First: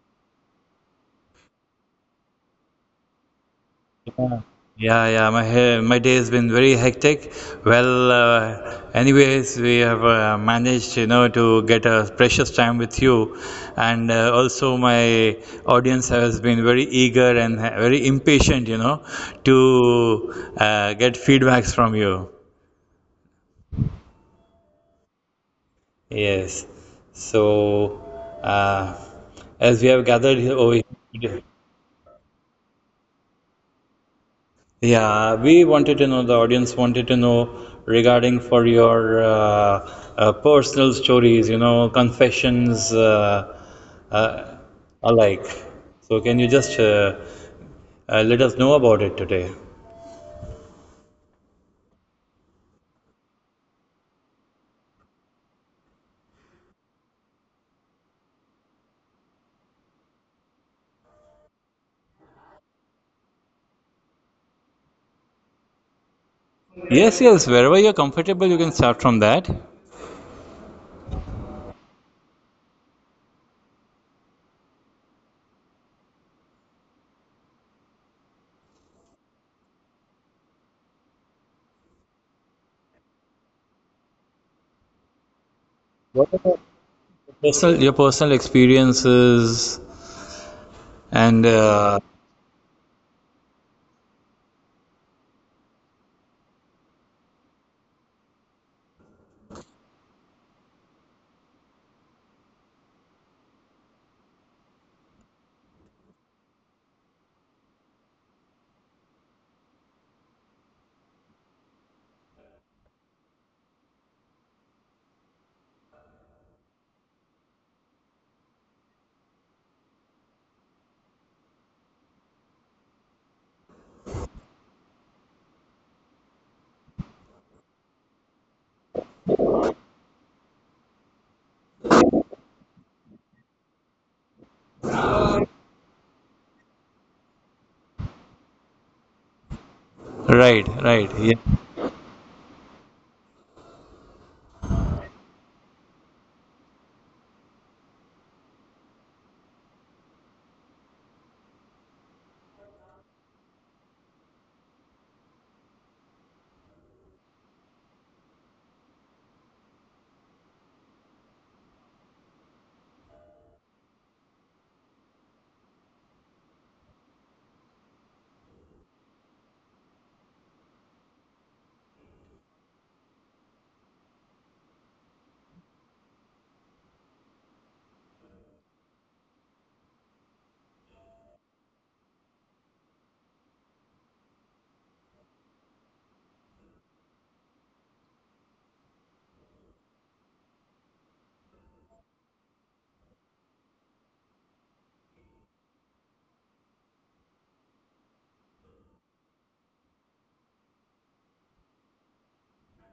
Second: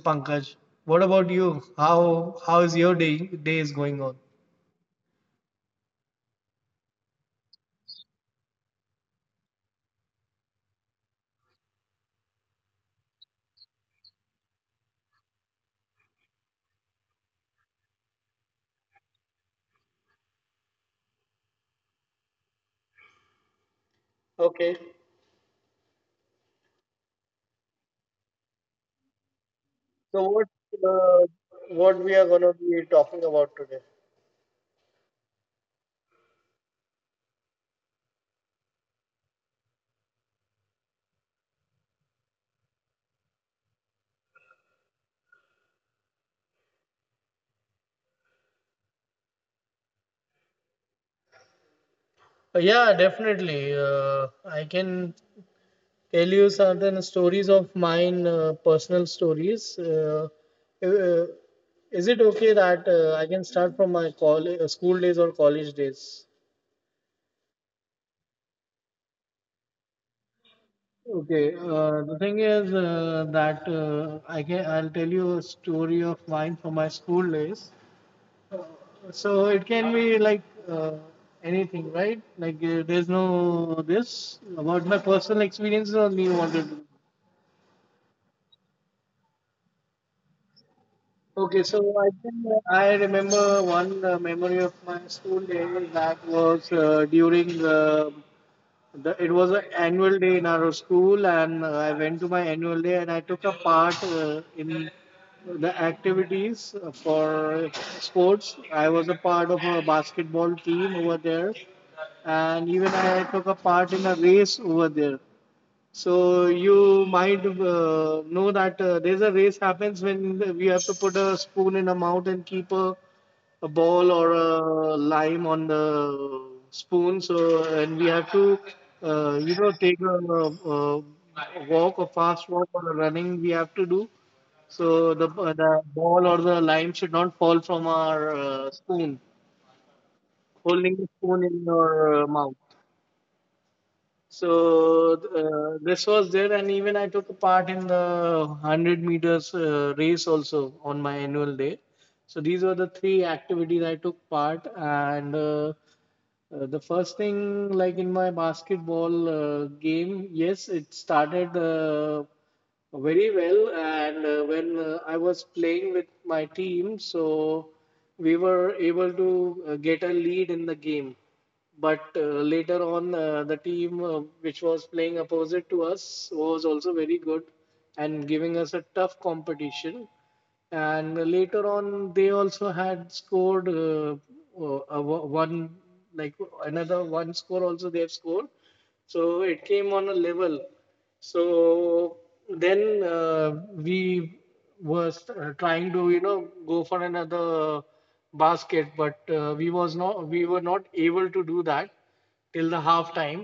Pankaj. What about you? How is your day is going on? Yeah. Yeah, yeah, my day has been very hectic. Well, anyways, we have managed, you know, to get a precious time with you, and also my audience has been very eager and very impatient, you know, to get feedbacks from you. Okay, Yes. So, uh, as we so have gathered here over uh, here. what we are gonna be talking about today? Yeah, we wanted to know, the audience wanted to know regarding for your personal stories, you know, confessions uh, alike. So can you just let us know about it today? Yeah, definitely. I can tell you certain stories of mine, personal stories. Uh, is it okay that I can start from my college, school days or college days? Yes, yes, wherever you're comfortable, you can start from that. Okay, the thing is that I'll tell you a story of mine from my school days. So it can be like uh, anything, right? Like there's no this about my personal experiences only you wanted. What To- about your personal experiences Okay, so and I think I remember one memory of my school day that was it was an annual day in our school, and I went to my annual day and I took a part in the activities for sports. I was a part of a basketball team over there, and even I took a part in a race over there. So you might know that there's a race happens when we have to put a spoon in a mouth and keep a ball or a lime on the spoon. So, and we have to, uh, you know, take a, a, walk, a fast walk, or a running we have to do. So, the ball or the lime should not fall from our spoon, holding the right, spoon right, in yeah. your mouth. So, this was there, and even I took a part in the 100 meters race also on my annual day. So these were the three activities I took part, and the first thing, like in my basketball game, yes, it started very well. And when I was playing with my team, so we were able to get a lead in the game. But later on, the team which was playing opposite to us was also very good and giving us a tough competition, and later on they also had scored a one, like another one score also they have scored, so it came on a level. So then we were trying to, you know, go for another basket, but we were not able to do that till the half time.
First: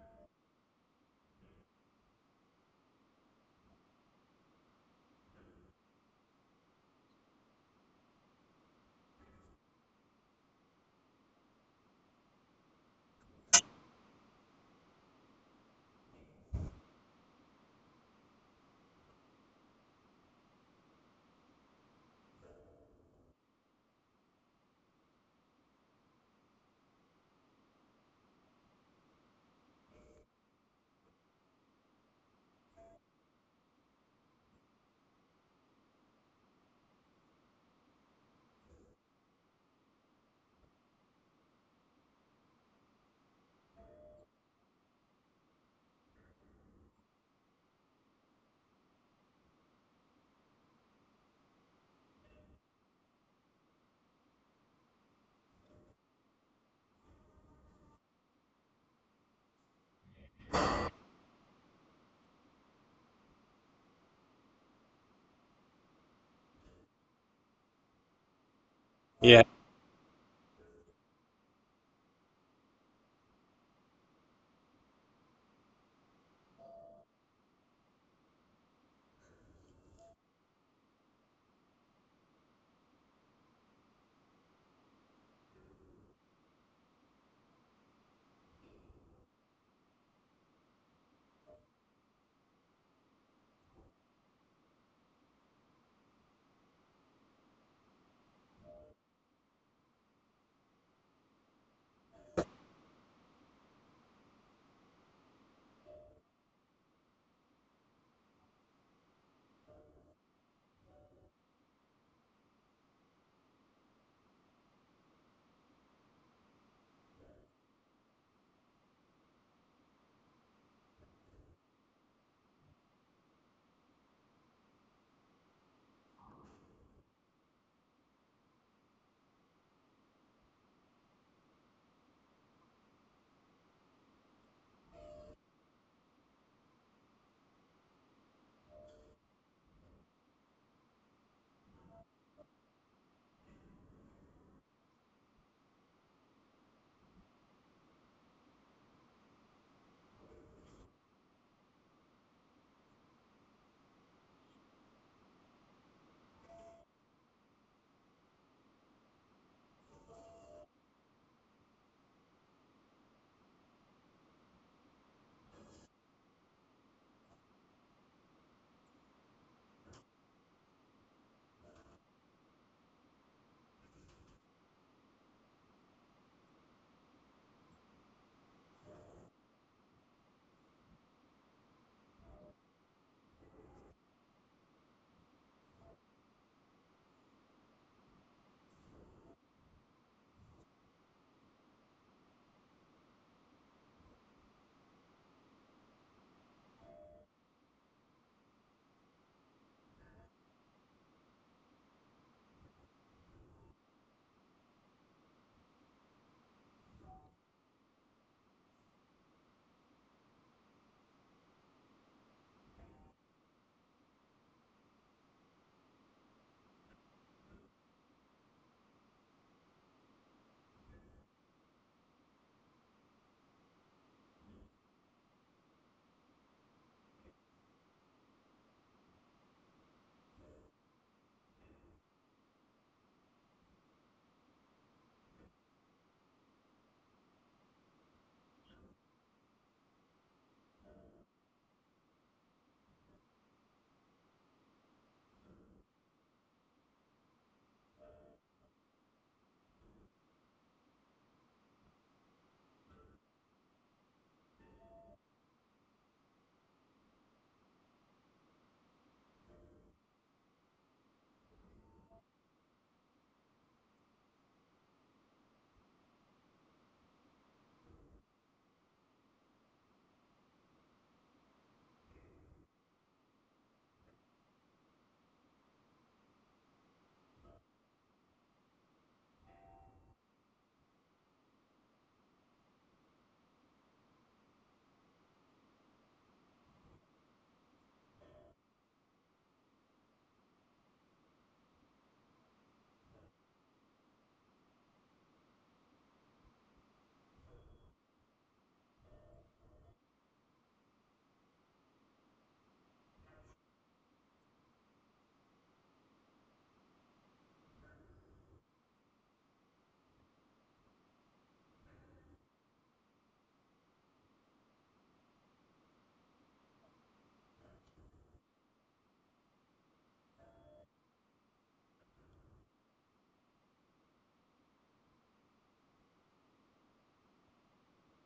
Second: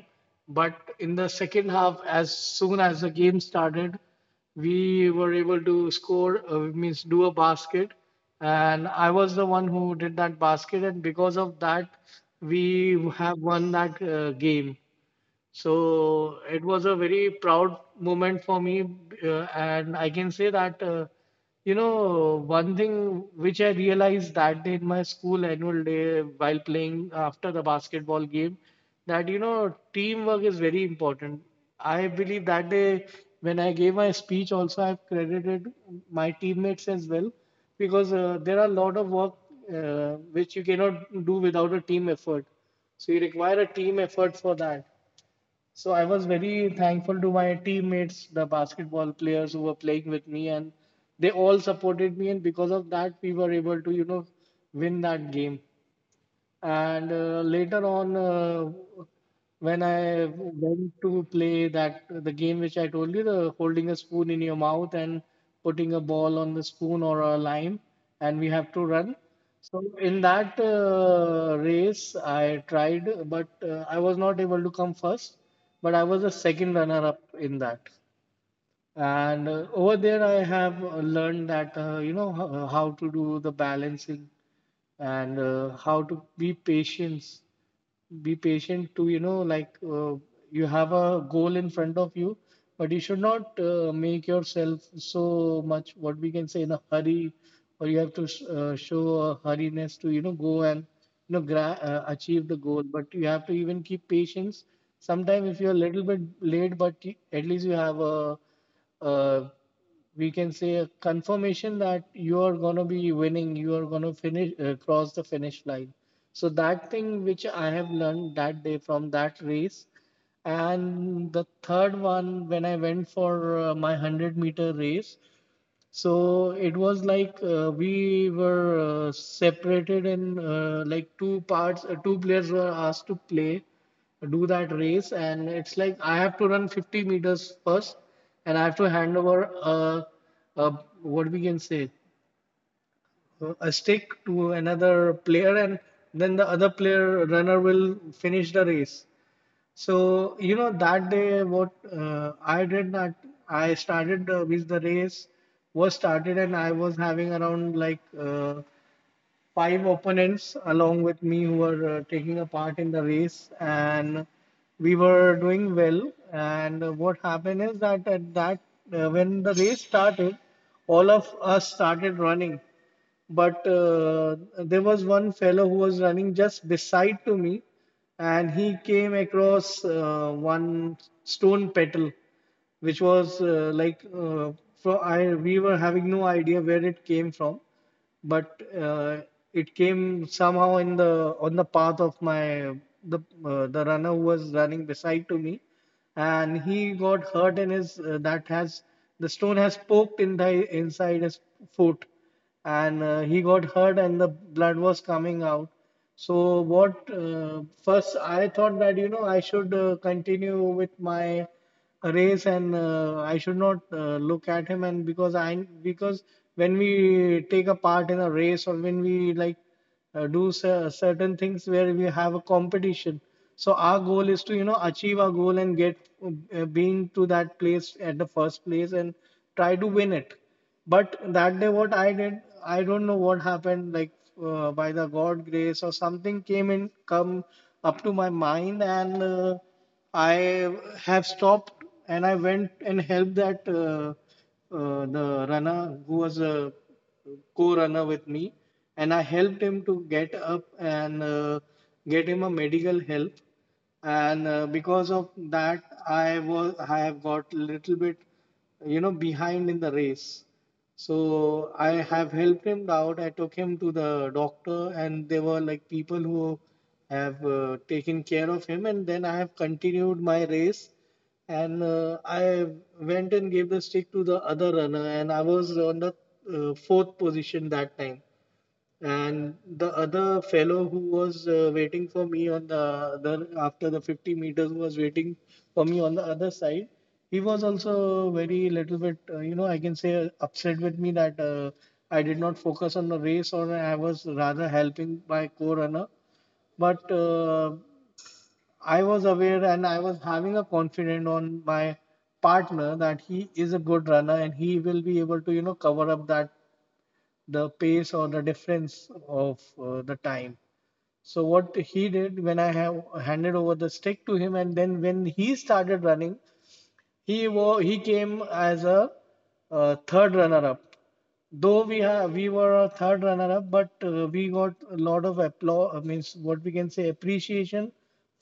But in the second half, as soon as the game started, we were able to score, means do a basket, and I was the one who did that basket, and because of that we have won that game. So it was a very proud moment for me, and I can say that you know, one thing which I realized that day in my school annual day while playing, after the basketball game, that, you know, teamwork is very important. I believe that day when I gave my speech also, I've credited my teammates as well, because there are a lot of work which you cannot do without a team effort. So you require a team effort for that. So I was very thankful to my teammates, the basketball players who were playing with me, and they all supported me. And because of that, we were able to, you know, win that game. And later on, when I went to play that the game which I told you, the holding a spoon in your mouth and putting a ball on the spoon or a lime, and we have to run. Yeah, So in that race, I tried, but I was not able to come first. But I was a second runner-up in that. And over there, I have learned that you know, h- how to do the balancing and how to be patient, to, you know, like you have a goal in front of you, but you should not make yourself so much, what we can say, in a hurry, or you have to sh- show a hurriness to, you know, go and, you know, gra- achieve the goal, but you have to even keep patience sometimes. If you're a little bit late, but y- at least you have a uh, we can say a confirmation that you are going to be winning, you are going to finish, cross the finish line. So that thing which I have learned that day from that race. And the third one, when I went for my 100-meter race, so it was like we were separated in like two parts, two players were asked to play, do that race. And it's like I have to run 50 meters first, and I have to hand over, uh, what we can say, a stick to another player, and then the other player runner will finish the race. So, you know, that day what I did that, I started with the race was started and I was having around, like, five opponents along with me who were taking a part in the race, and we were doing well. And what happened is that at that, when the race started, all of us started running, but there was one fellow who was running just beside to me, and he came across one stone petal which was like we were having no idea where it came from, but it came somehow in the on the path of my the the runner who was running beside to me, and he got hurt in his that has, the stone has poked in the inside his foot, and he got hurt and the blood was coming out. So what, first I thought that, you know, I should continue with my race and I should not look at him, and because when we take a part in a race, or when we like do cer- certain things where we have a competition, so our goal is to, you know, achieve our goal and get being to that place at the first place and try to win it. But that day, what I did, I don't know what happened, like by the god grace or something came in, come up to my mind, and I have stopped and I went and helped that the runner who was a co-runner with me, and I helped him to get up and get him a medical help. And because of that, I have got a little bit, you know, behind in the race. So I have helped him out. I took him to the doctor, and there were, like, people who have taken care of him. And then I have continued my race, and I went and gave the stick to the other runner, and I was on the fourth position that time. And the other fellow who was waiting for me on the other, after the 50 meters, who was waiting for me on the other side, he was also very little bit, you know, I can say upset with me that I did not focus on the race, or I was rather helping my co runner. But I was aware and I was having a confidence on my partner that he is a good runner and he will be able to, you know, cover up that the pace or the difference of the time. So what he did, when I have handed over the stick to him, and then when he started running, he wa- he came as a third runner up. Though we were a third runner up, but we got a lot of applause, means, what we can say, appreciation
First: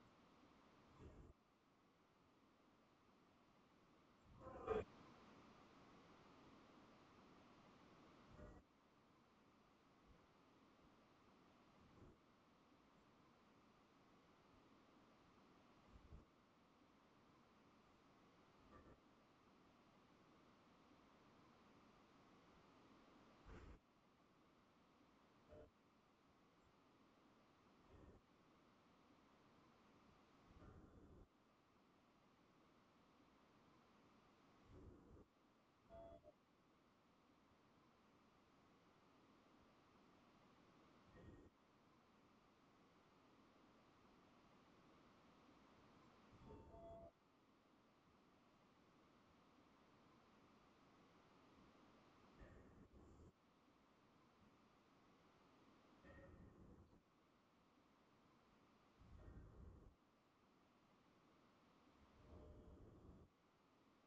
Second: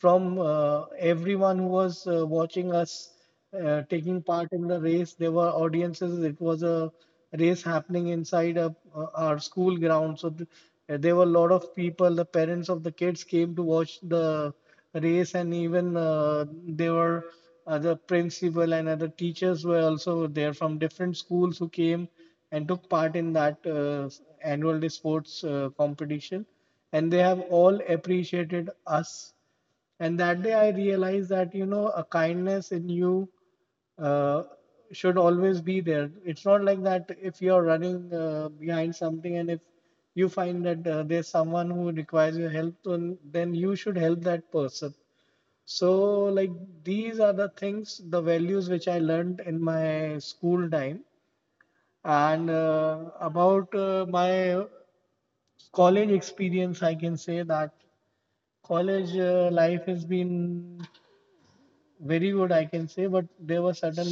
from everyone who was watching us taking part in the race. There were audiences, it was a race happening inside a, our school ground. So th- there were a lot of people, the parents of the kids came to watch the race, and even there were other principal and other teachers were also there from different schools, who came and took part in that annual day sports competition. And they have all appreciated us. And that day I realized that, you know, a kindness in you uh, should always be there. It's not like that if you're running behind something, and if you find that there's someone who requires your help, then you should help that person. So, like, these are the things, the values which I learned in my school time. And about my college experience, I can say that college life has been very good, I can say, but there were certain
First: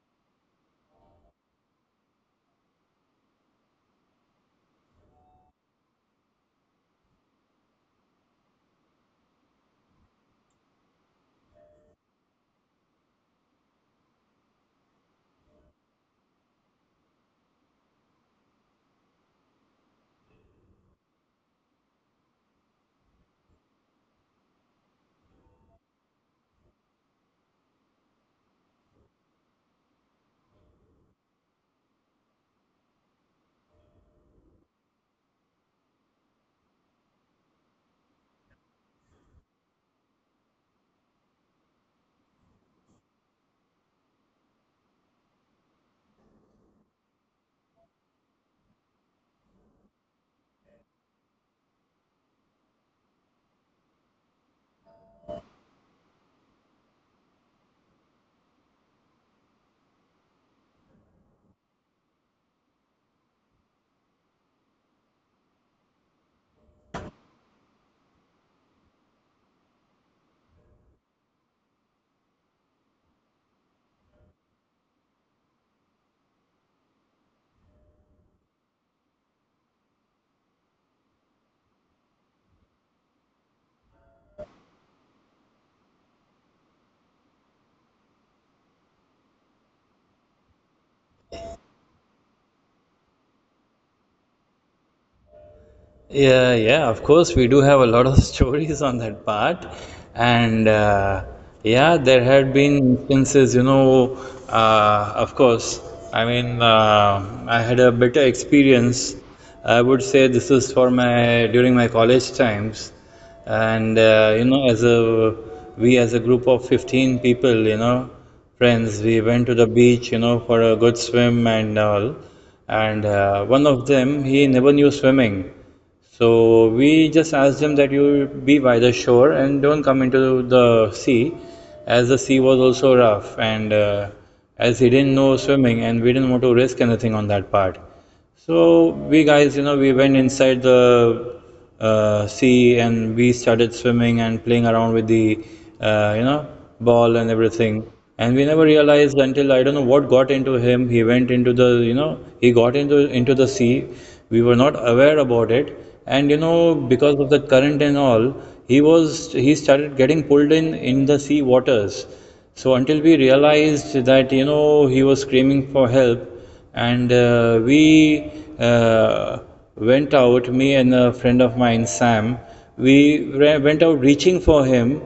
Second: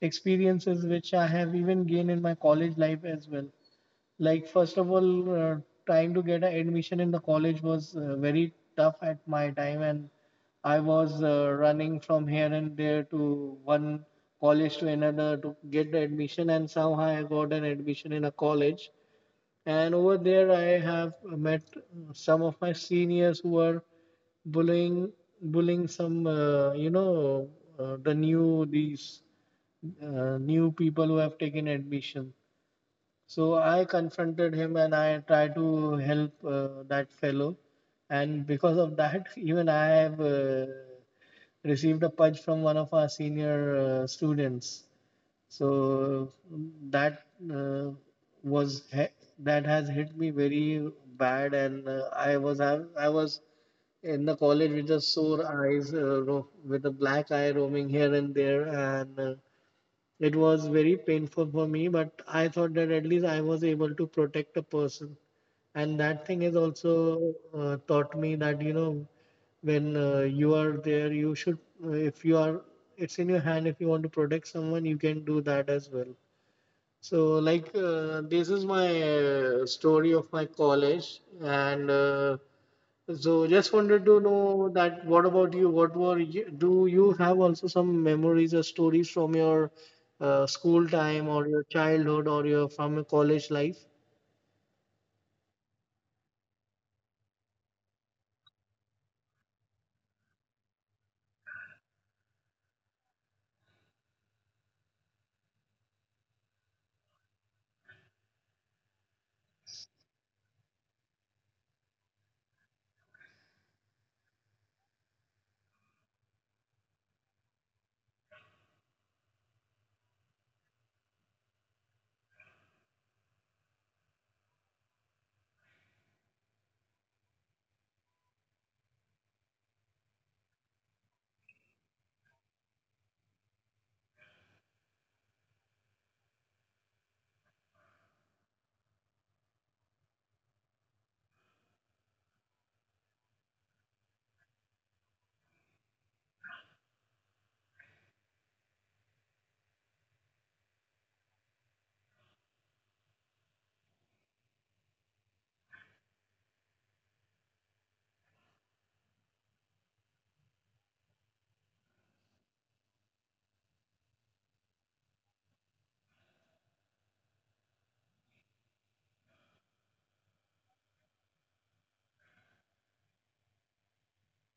experiences which I have even gained in my college life as well. Like, first of all, trying to get an admission in the college was very tough at my time, and I was running from here and there to one college to another to get the admission, and somehow I got an admission in a college and over there, I have met some of my seniors who are bullying, bullying some, the new people who have taken admission. So I confronted him and I tried to help that fellow. And because of that, even I have received a punch from one of our senior students. So that uh, was he- that has hit me very bad, and I was I was in the college with the sore eyes, with a black eye roaming here and there, and it was very painful for me, but I thought that at least I was able to protect a person. And that thing has also taught me that, you know, when you are there, you should, if you are, it's in your hand, if you want to protect someone, you can do that as well. So, like, this is my story of my college, and so just wanted to know that what about you? What were you, do you have also some memories or stories from your school time or your childhood or your from your college life? Yeah, yeah, of course, we do have a lot of stories on that part. And yeah, there had been instances, you know, of course, I mean, I had a better experience. I would say this is for my college times. And you know, as a group of 15 people, you know, friends, we went to the beach, you know, for a good swim and all. And one of them, he never knew swimming. So we just asked them that you be by the shore and don't come into the sea, as the sea was also rough and as he didn't know swimming and we didn't want to risk anything on that part. So we guys, you know, we went inside the sea and we started swimming and playing around with the, you know, ball and everything. And we never realized until I don't know what got into him. He went into the, you know, he got into the sea, we were not aware about it, and you know, because of the current and all, he started getting pulled in the sea waters. So until we realized that, you know, he was screaming for help, and we uh, went out, me and a friend of mine, Sam, we went out reaching for him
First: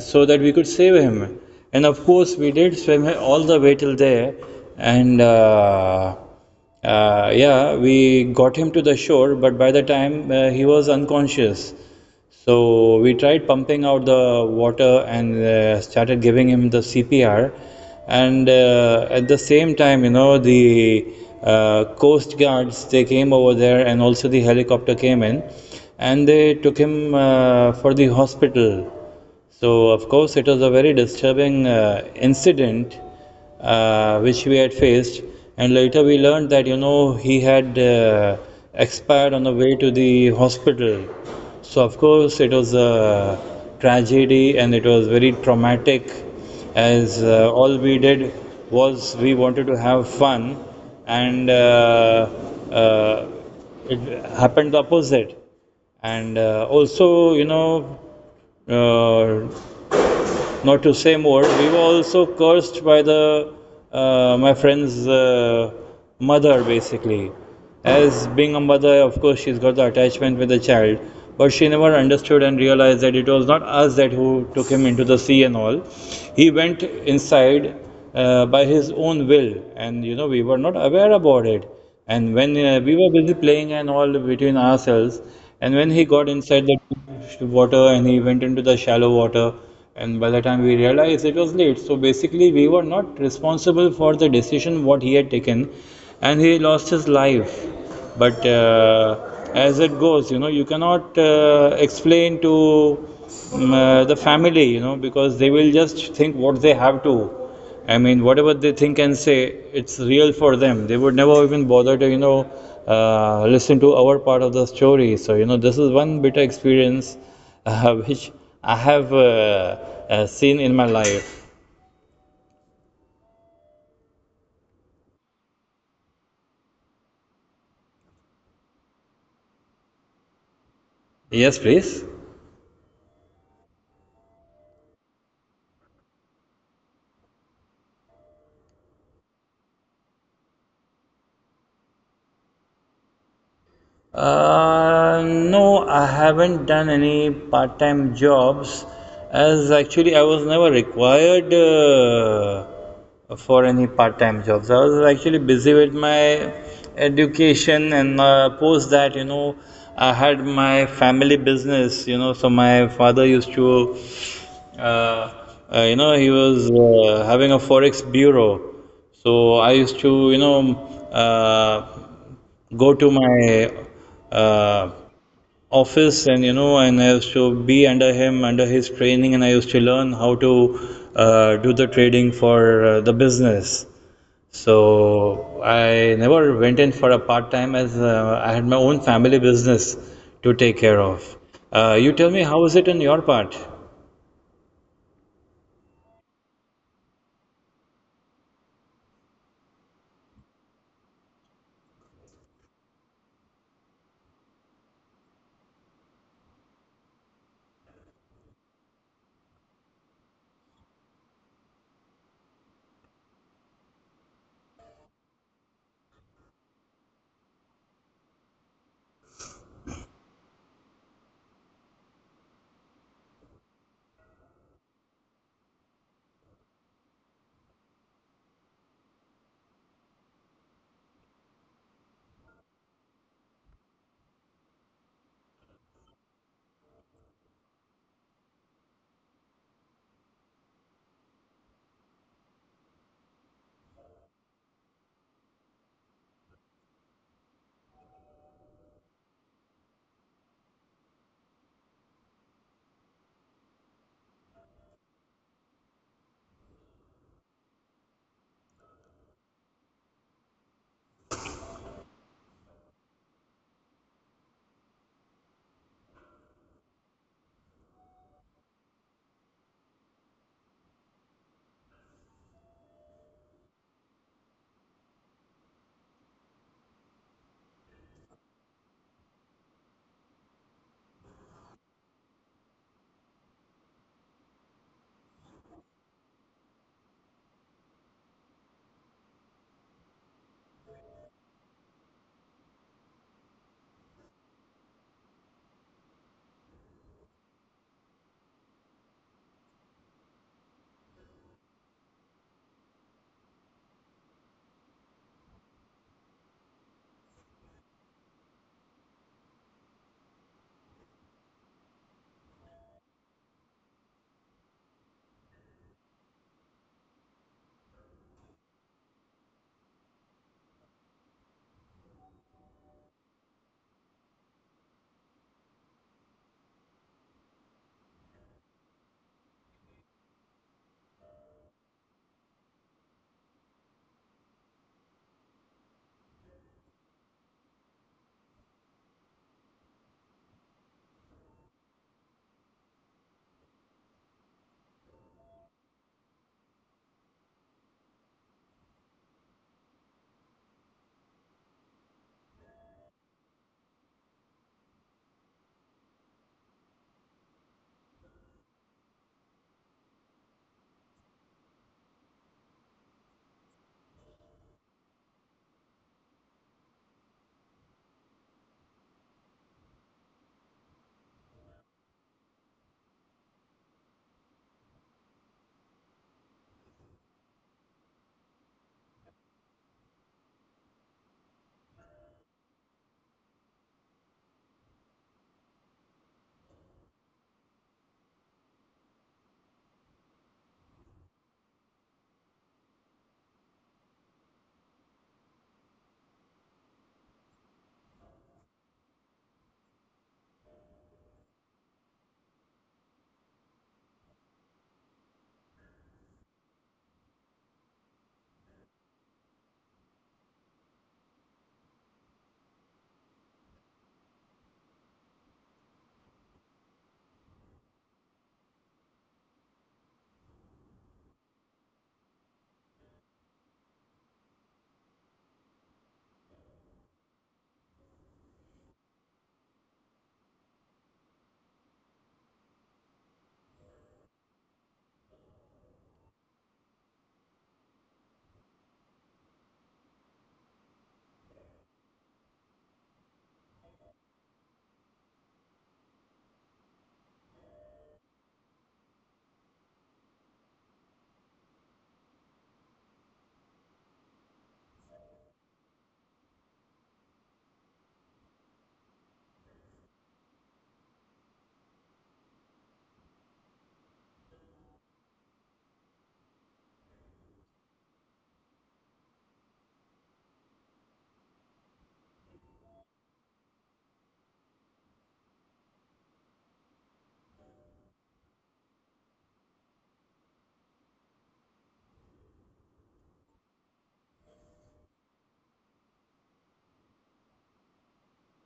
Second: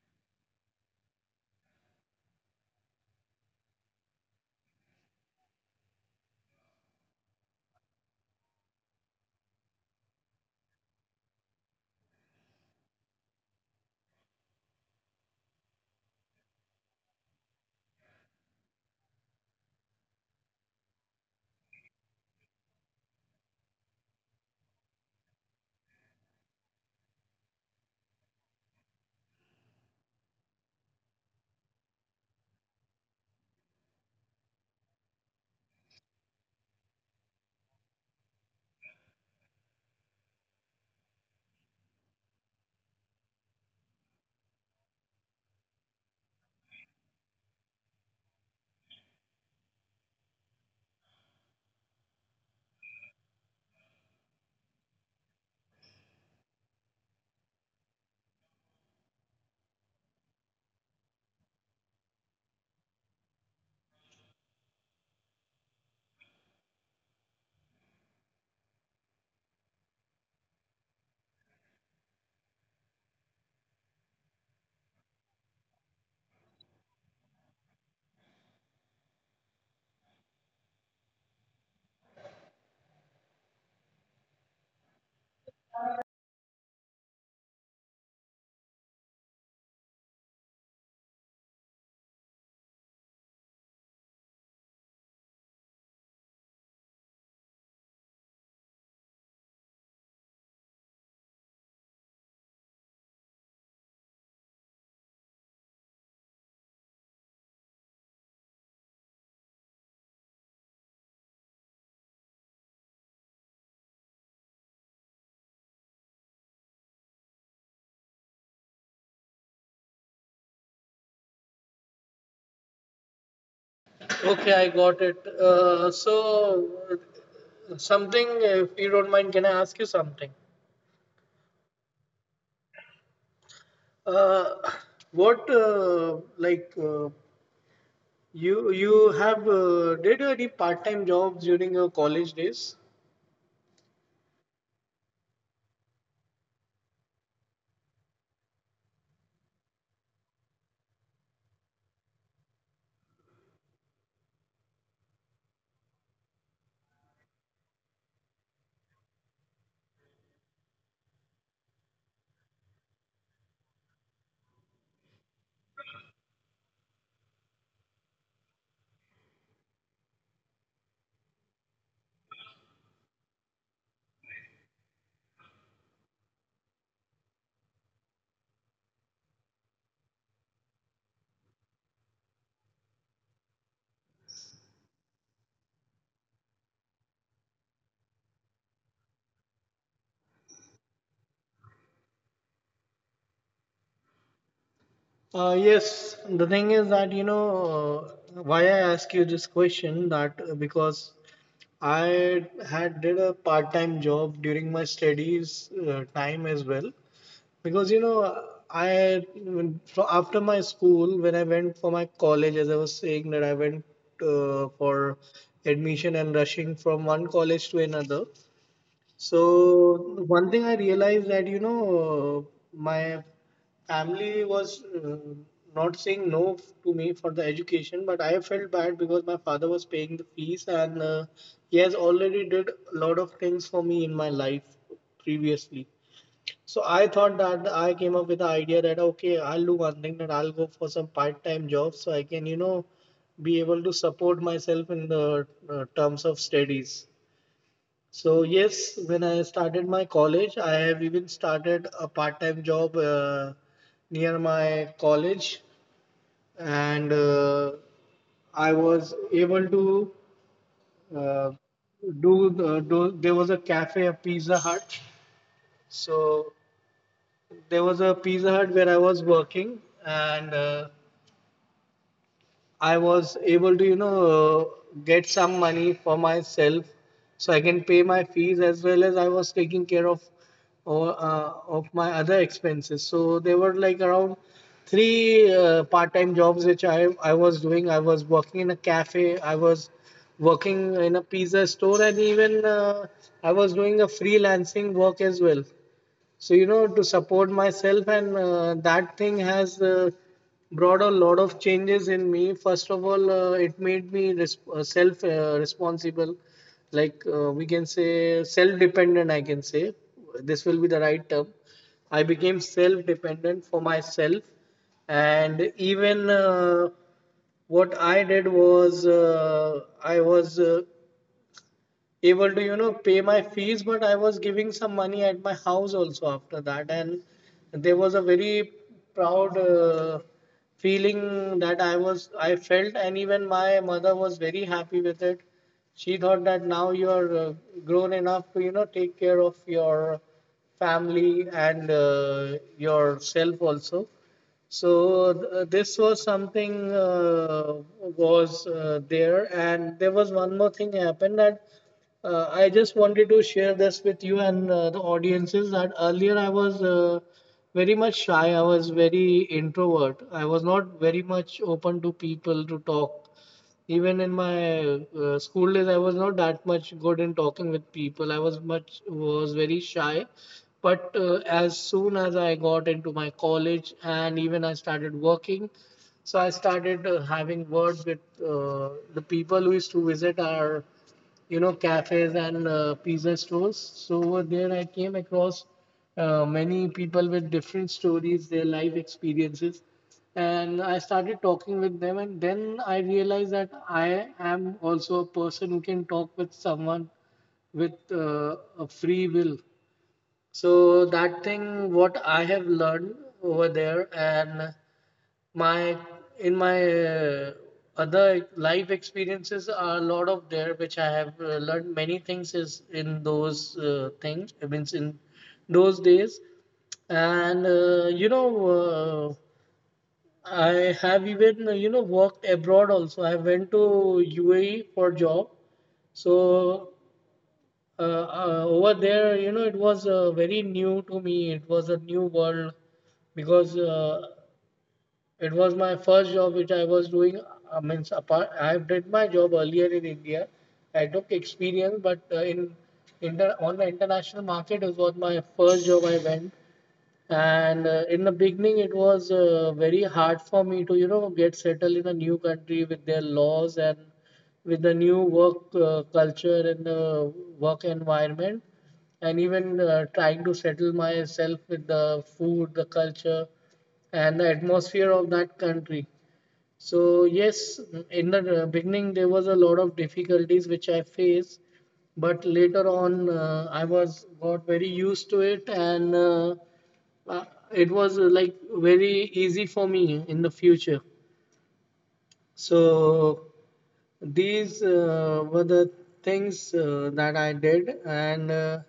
so that we could save him. And of course, we did swim all the way till there, and yeah, we got him to the shore, but by the time he was unconscious. So we tried pumping out the water and started giving him the CPR. And at the same time, you know, the coast guards, they came over there, and also the helicopter came in, and they took him for the hospital. So, of course, it was a very disturbing incident which we had faced, and later we learned that, you know, he had expired on the way to the hospital. So, of course, it was a tragedy and it was very traumatic, as all we did was we wanted to have fun, and uh, it happened the opposite. And also, you know, uh, not to say more, we were also cursed by the my friend's mother basically. As being a mother, of course, she's got the attachment with the child, but she never understood and realized that it was not us that who took him into the sea and all. He went inside by his own will, and you know, we were not aware about it. And when we were busy playing and all between ourselves, and when he got inside the water and he went into the shallow water, and by the time we realized, it was late. So basically, we were not responsible for the decision what he had taken, and he lost his life. But as it goes, you know, you cannot explain to the family, you know, because they will just think what they have to, I mean, whatever they think and say, it's real for them. They would never even bother to, you know, listen to our part of the story. So, you know, this is one bitter experience which I have seen in my life. Okay, I got it. So, something, if you don't mind, can I ask you something? Yes, please. Uh, what, you have did any part-time jobs during your college days? No, I haven't done any part-time jobs, as actually I was never required for any part-time jobs. I was actually busy with my education, and post that, you know, I had my family business, you know. So my father used to, you know, he was having a forex bureau. So I used to, you know, go to my uh, office, and you know, and I used to be under him, under his training, and I used to learn how to do the trading for the business. So I never went in for a part time, as I had my own family business to take care of. Uh, you tell me how is it on your part. Yes, the thing is that you know why I ask you this question that because I had did a part-time job during my studies time as well because you know after my school when I went for my college as I was saying that I went for admission and rushing from one college to another so one thing I realized that you know my family was not saying no to me for the education, but I felt bad because my father was paying the fees and he has already did a lot of things for me in my life previously. So I thought that I came up with the idea that okay, I'll do one thing that I'll go for some part-time job so I can you know be able to support myself in the terms of studies. So yes, when I started my college, I have even started a part-time job near my college, and I was able to uh, do. There was a cafe, a Pizza Hut. So there was a Pizza Hut where I was working, and I was able to, you know, get some money for myself so I can pay my fees as well as I was taking care of or of my other expenses. So there were like around three part-time jobs which I was doing. I was working in a cafe. I was working in a pizza store, and even I was doing a freelancing work as well. So, you know, to support myself, and that thing has brought a lot of changes in me. First of all, it made me self responsible, like we can say self dependent, I can say. This will be the right term. I became self dependent for myself, and even what I did was I was able to you know pay my fees, but I was giving some money at my house also after that, and there was a very proud feeling that I was I felt, and even my mother was very happy with it. She thought that now you are grown enough to you know take care of your family and yourself also. So this was something was there, and there was one more thing happened that I just wanted to share this with you and the audiences that earlier I was very much shy. I was very introvert. I was not very much open to people to talk. Even in my school days, I was not that much good in talking with people. I was very shy. But as soon as I got into my college and even I started working, so I started having words with the people who used to visit our you know cafes and pizza stores, so over there I came across many people with different stories, their life experiences, and I started talking with them, and then I realized that I am also a person who can talk with someone with a free will. So that thing what I have learned over there, and my in my other life experiences are a lot of there which I have learned many things is in those things, I means in those days. And uh, I have even you know worked abroad also. I went to UAE for job. So over there you know it was very new to me. It was a new world because it was my first job which I was doing. I mean, apart, I did my job earlier in India. I took experience, but in the, on the international market, it was my first job I went. And in the beginning it was very hard for me to you know get settled in a new country with their laws and with the new work culture and the work environment, and even trying to settle myself with the food, the culture, and the atmosphere of that country. So yes, in the beginning there was a lot of difficulties which I faced, but later on I was got very used to it, and uh, it was like very easy for me in the future. So these were the things that I did, and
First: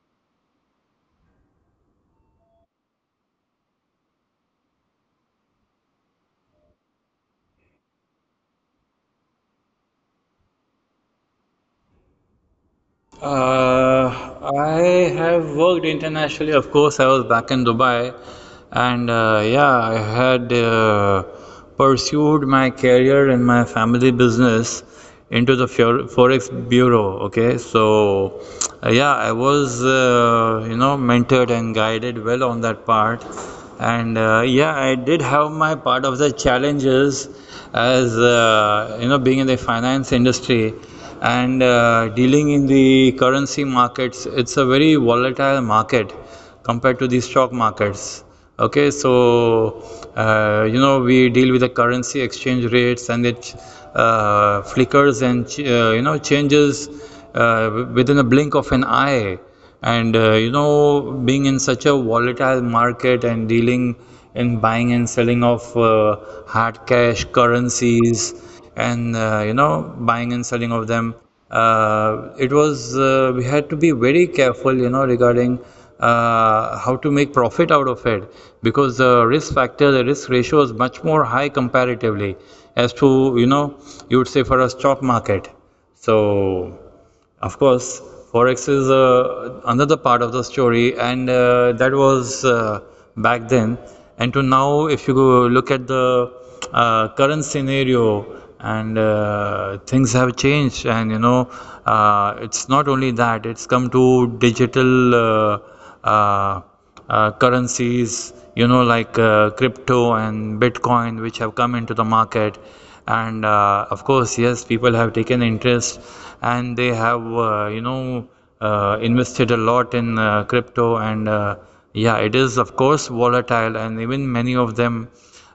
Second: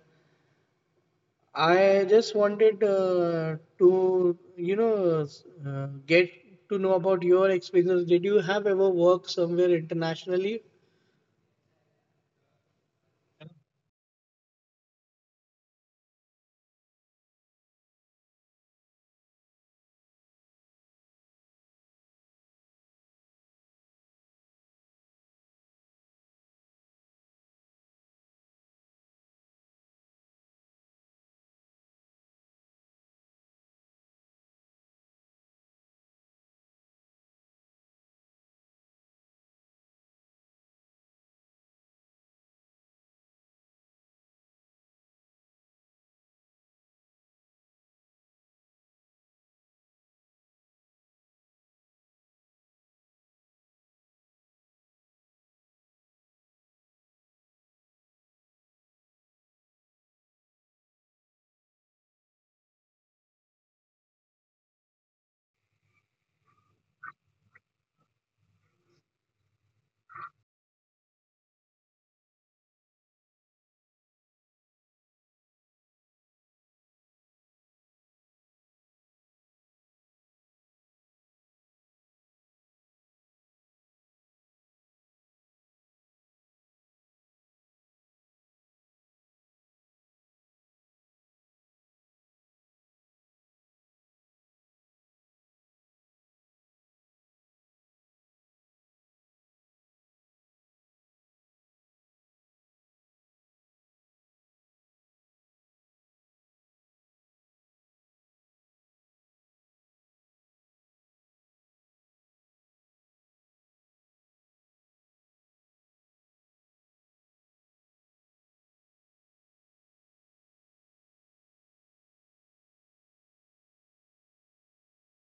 I just wanted to, you know, get to know about your experience. Did you have ever worked somewhere internationally? I have worked internationally. Of course, I was back in Dubai, and yeah, I had pursued my career in my family business, into the forex bureau. Okay, so yeah, I was you know, mentored and guided well on that part. And yeah, I did have my part of the challenges, as you know, being in the finance industry and dealing in the currency markets, it's a very volatile market compared to the stock markets. Okay, so you know, we deal with the currency exchange rates, and it flickers and you know, changes within a blink of an eye. And you know, being in such a volatile market and dealing in buying and selling of hard cash currencies, and you know, buying and selling of them, it was we had to be very careful, you know, regarding how to make profit out of it, because the risk factor, the risk ratio is much more high comparatively as to, you know, you would say for a stock market. So, of course, forex is another part of the story, and that was back then. And to now, if you go look at the current scenario, and things have changed, and you know, it's not only that; it's come to digital. Uh, Currencies, you know, like crypto and Bitcoin, which have come into the market. And of course, yes, people have taken interest, and they have, you know, invested a lot in crypto. And yeah, it is, of course, volatile. And even many of them,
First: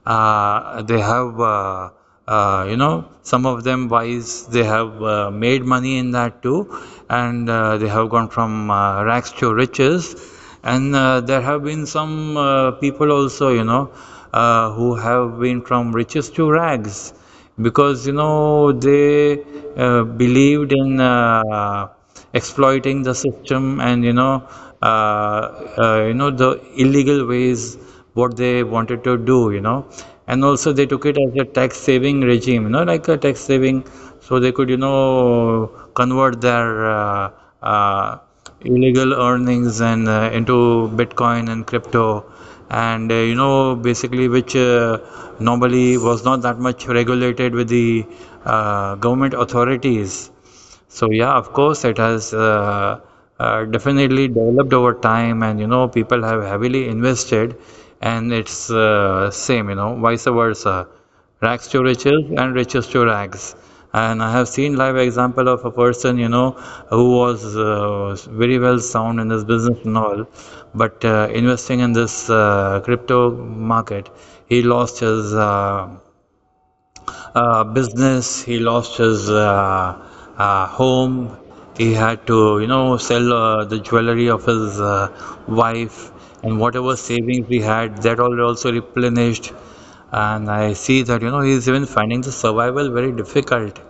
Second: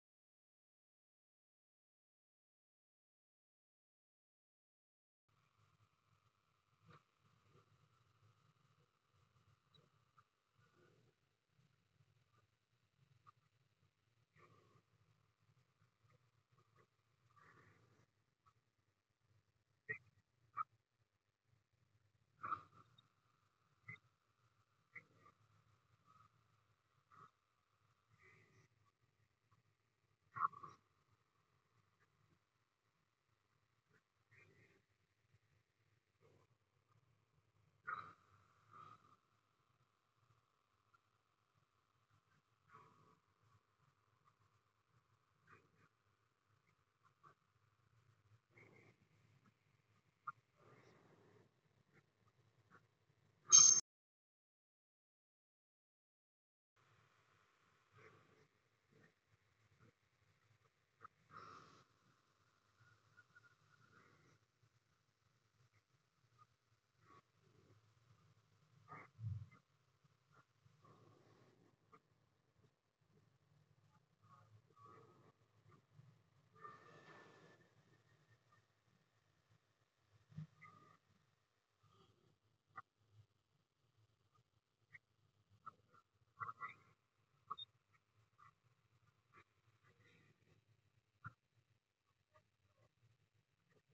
they have. You know, some of them wise, they have made money in that too. And they have gone from rags to riches. And there have been some people also, you know, who have been from riches to rags, because you know, they believed in exploiting the system, and you know, you know, the illegal ways, what they wanted to do, you know. And also, they took it as a tax saving regime, you know, like a tax saving. So they could, you know, convert their uh, illegal earnings and into Bitcoin and crypto. And you know, basically which normally was not that much regulated with the government authorities. So yeah, of course, it has definitely developed over time, and you know, people have heavily invested, and it's same, you know, vice versa, rags to riches and riches to rags. And I have seen live example of a person, you know, who was very well sound in this business and all, but investing in this crypto market, he lost his business. He lost his home. He had to, you know, sell the jewelry of his wife and whatever savings he had, that all also replenished. And I see that, you know, he's even finding the survival very difficult.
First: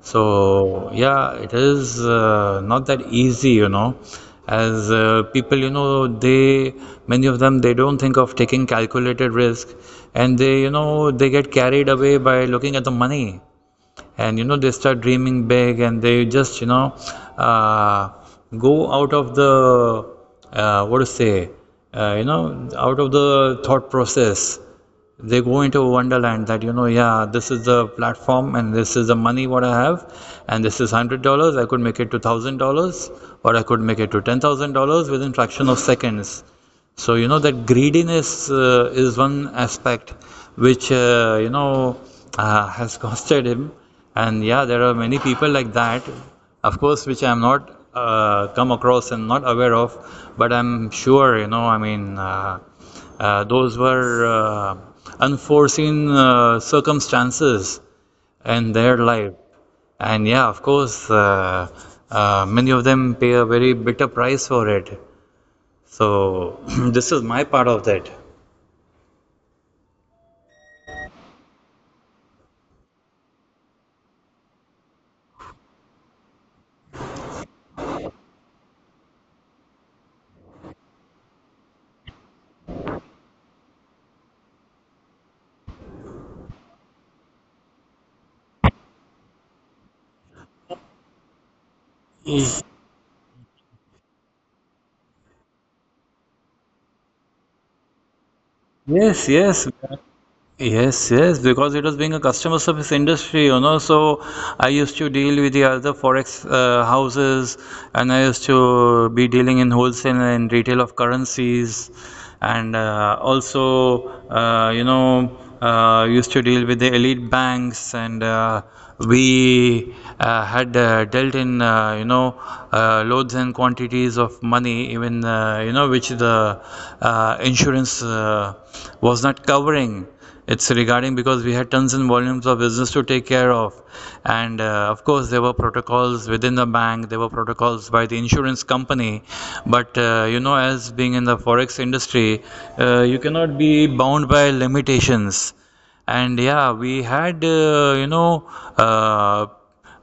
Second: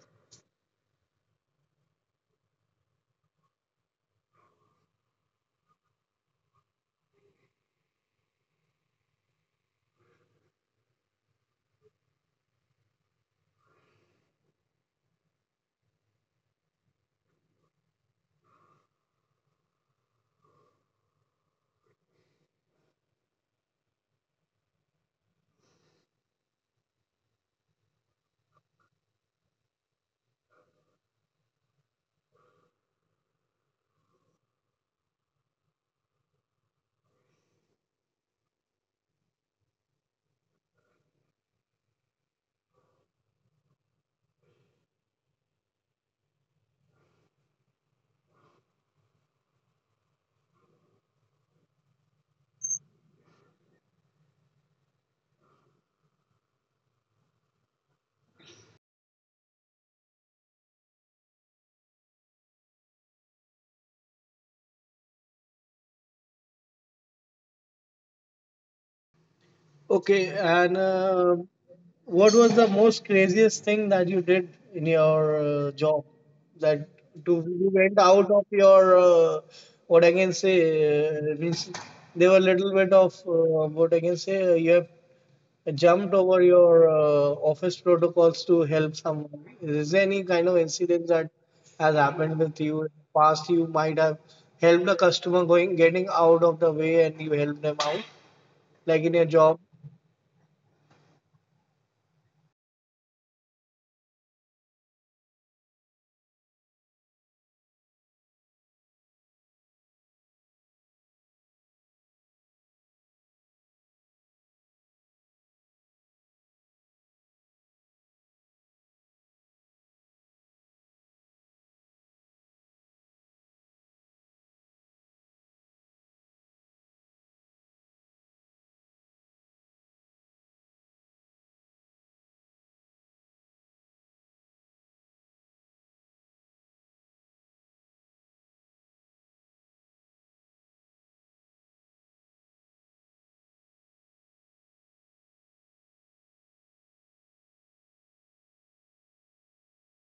So yeah, it is not that easy, as people, you know, they many of them they don't think of taking calculated risk, and they, you know, they get carried away by looking at the money. And you know they start dreaming big, and they just uh, go out of the what to say you know out of the thought process. They go into a wonderland that, you know, yeah, this is the platform and this is the money what I have. And this is $100, I could make it to $1,000, or I could make it to $10,000 within fraction of seconds. So you know that greediness is one aspect which has costed him. And yeah, there are many people like that, of course, which I am not come across and not aware of. But I'm sure, you know, I mean, those were unforeseen circumstances in their life. And yeah, of course, many of them pay a very bitter price for it. So this is my part of that. Okay, and what was the most craziest thing that you did in your job? That to you went out of your what I can say means there were little bit of what I can say you have jumped over your office protocols to help someone? Is there any kind of incident that has happened with you in the past? You might have helped a customer going getting out of the way and you helped them out, like in your Yes, job. yes. Yes, yes, because it was being a customer service industry, you know. So I used to deal with the other forex houses, and I used to be dealing in wholesale and retail of currencies, and also, you know, used to deal with the elite banks, and we had dealt in, you know, loads and quantities of money, even, you know, which the insurance was not covering, it's regarding, because we had tons and volumes of business to take care of. And of course there were protocols within the bank, there were protocols by the insurance company, but you know, as being in the forex industry, you cannot be bound by limitations. And yeah, we had, uh,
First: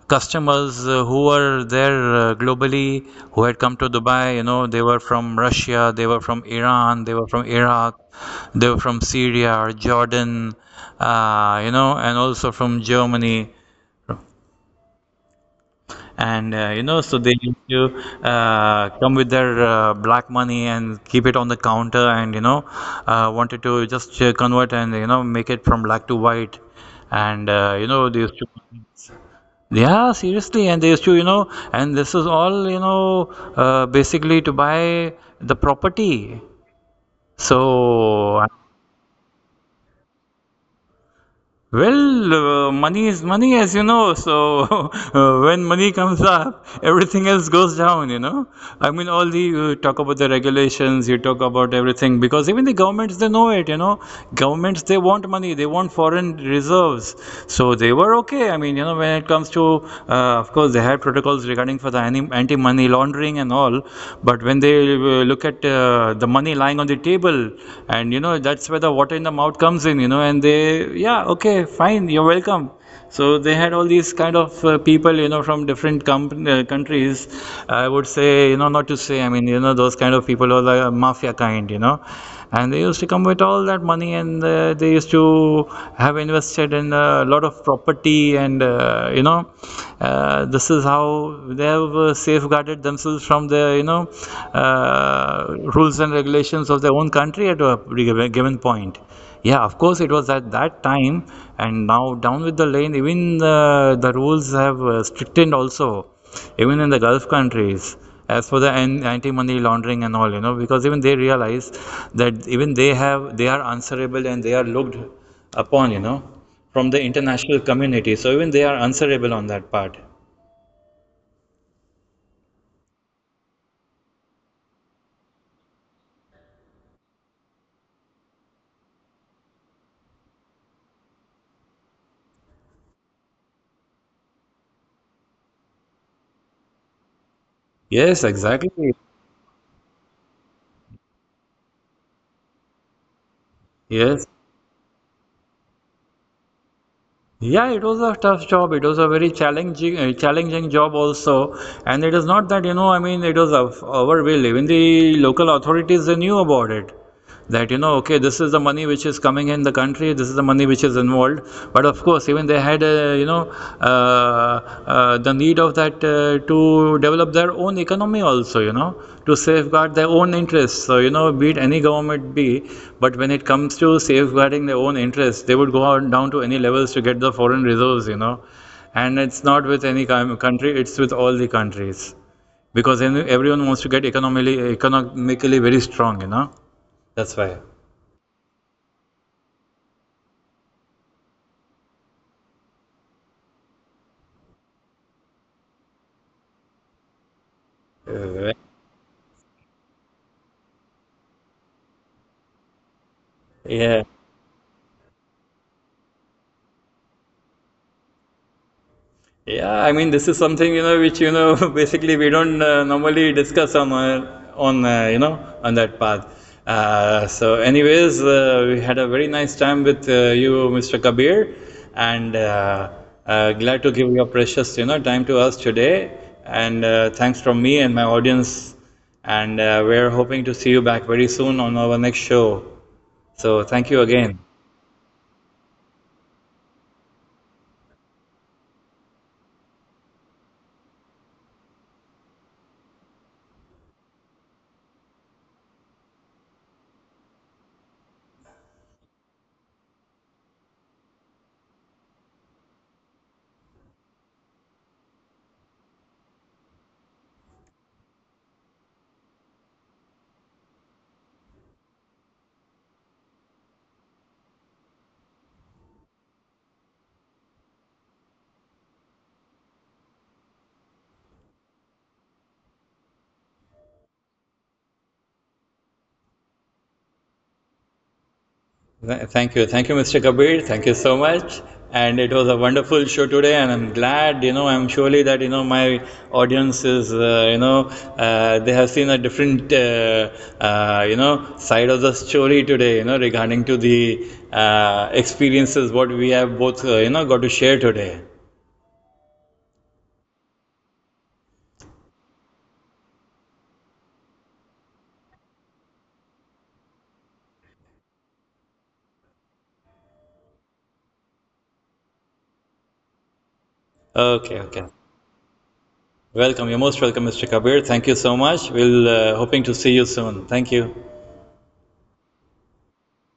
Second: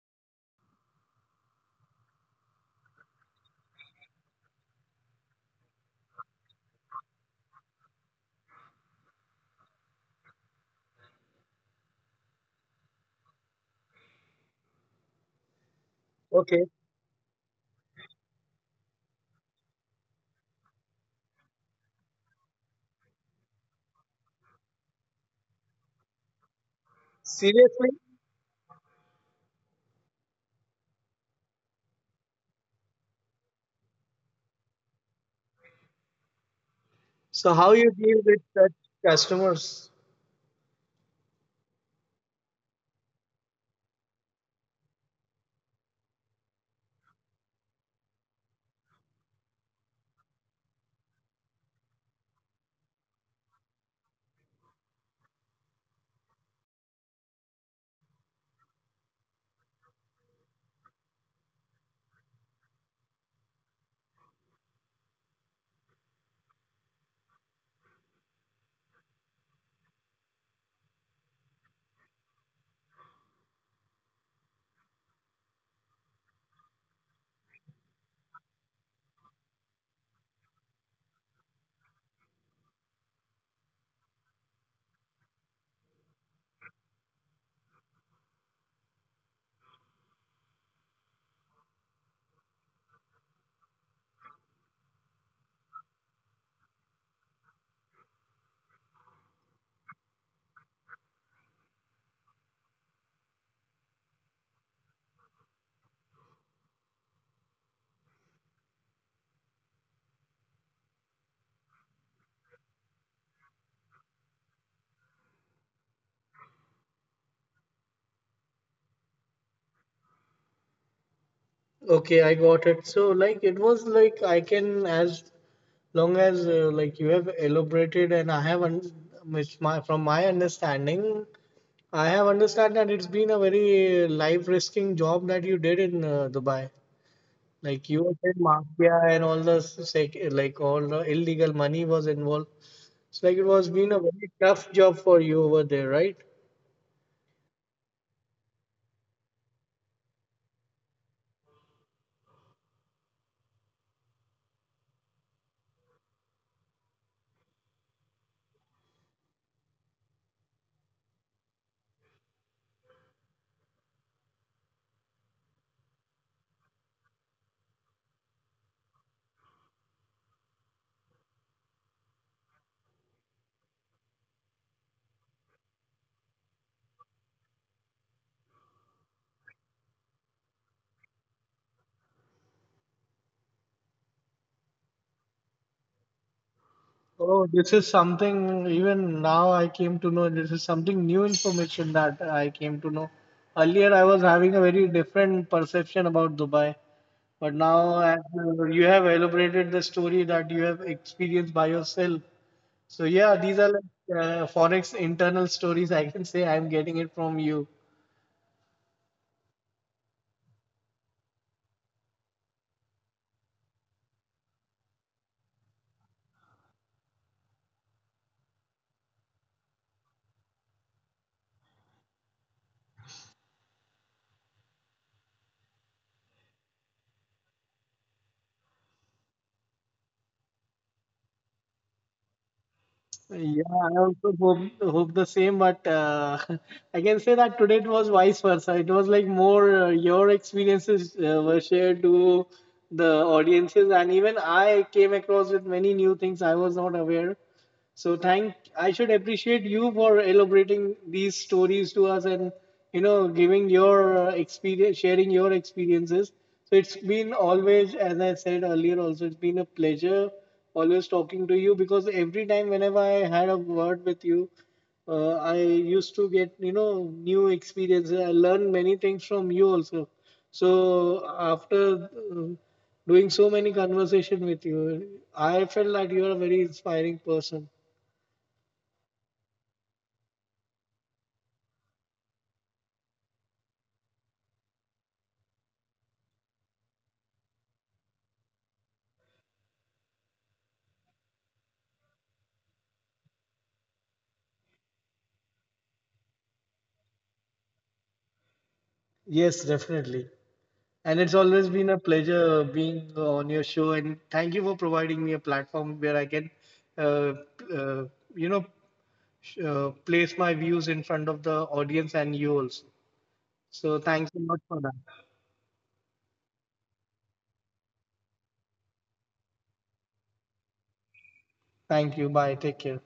customers who were there globally, who had come to Dubai. You know, they were from Russia, they were from Iran, they were from Iraq, they were from Syria or Jordan, you know, and also from Germany. And Okay, you know, so they used to come with their black money and keep it on the counter, and, you know, wanted to just convert and, you know, make it from black to white, and you seriously. know they used to. Yeah, seriously, and they used to, you know, and this is all, you know, basically to buy the property. So how you deal So, with such customers? well, money is money, as you know. So when money comes up, everything else goes down. You know, I mean, all the you talk about the regulations, you talk about everything, because even the governments they know it. You know, governments they want money, they want foreign reserves. So they were okay. I mean, you know, when it comes to, of course, they had protocols regarding for the anti-money laundering and all. But when they look at the money lying on the table, and you know that's where the water in the mouth comes in, you know, and they, yeah, okay, fine, you're welcome. So they had all these kind of people, you know, from different countries. I would say, you know, not to say, I mean, you know, those kind of people are the mafia kind, you know. And they used to come with all that money, and they used to have invested in a lot of property. And this is how they have safeguarded themselves from the rules and regulations of their own country at a given point. Yeah, of course, it was at that time, and now down with the lane, even the rules have strictened also, even in the Gulf countries, as for the anti-money laundering and all, you know, because even they realize that even they have, they are answerable, and they are looked upon, you know, from the international community. So even they are answerable on that part. Okay, I got it. So like it was like I can as long as like you have elaborated and I have which my from my understanding I have understand that it's been a very life-risking job that you did in Dubai. Like Yes, you were saying, exactly. mafia and all the sec like all the illegal money was involved. It's like it was been Yes. a very tough job for you over there, right? Yeah, it was a tough job. It was a very challenging, challenging job also. And it is not that, you know, I mean, it was of our will. Even the local authorities, they knew about it, that, you know, okay, this is the money which is coming in the country, this is the money which is involved. But of course even they had, the need of that to develop their own economy also, you know, to safeguard their own interests. So, you know, be it any government, be, but when it comes to safeguarding their own interests, they would go on down to any levels to get the foreign reserves, you know. And it's not with any country, it's with all the countries, because everyone wants to get economically very strong, you know. That's why. Oh, this is something even now I came to know. This is something new information that I came to know. Earlier, I was having a very different perception about Dubai, but now as Uh, you have elaborated the story that you have experienced by yourself. So yeah, these are Yeah. like forex internal stories. I can say I'm getting it from you. Yeah, I mean this is something, you know, which, you know, basically we don't normally discuss on you know, on that path. So anyways, we had a very nice time with you, Mr. Kabir, and glad to give your precious, you know, time to us today. And thanks from me and my audience. And we're hoping to see you back very soon on our next show. So thank Yeah, you I again. also hope the same, but I can say that today it was vice versa. It was like more your experiences were shared to the audiences, and even I came across with many new things I was not aware. So thank I should appreciate you for elaborating these stories to us and you know giving your experience, sharing your experiences. So it's been always, as I said earlier, also it's been a pleasure always talking to you because every time whenever I had a word with you, I used to get you know new experiences. I learned many things from you also. So after doing so many conversation with you, I felt that you are a very inspiring person. Thank you. Thank you, Mr. Kabir. Thank you so much. And it was a wonderful show today. And I'm glad, you know, I'm surely that, you know, my audience is, they have seen a different, you know, side of the story today, you know, regarding to the experiences what we have both, you know, got to share today. Yes, definitely. And it's always been a pleasure being on your show. And thank you for providing me a platform where I can, uh, uh, you know, place my views in front of the audience and you also. So Okay, thanks a okay. lot for that. Welcome. You're most welcome, Mr. Kabir. Thank you so much. We'll hoping to see you soon. Thank you. Thank you. Bye. Take care.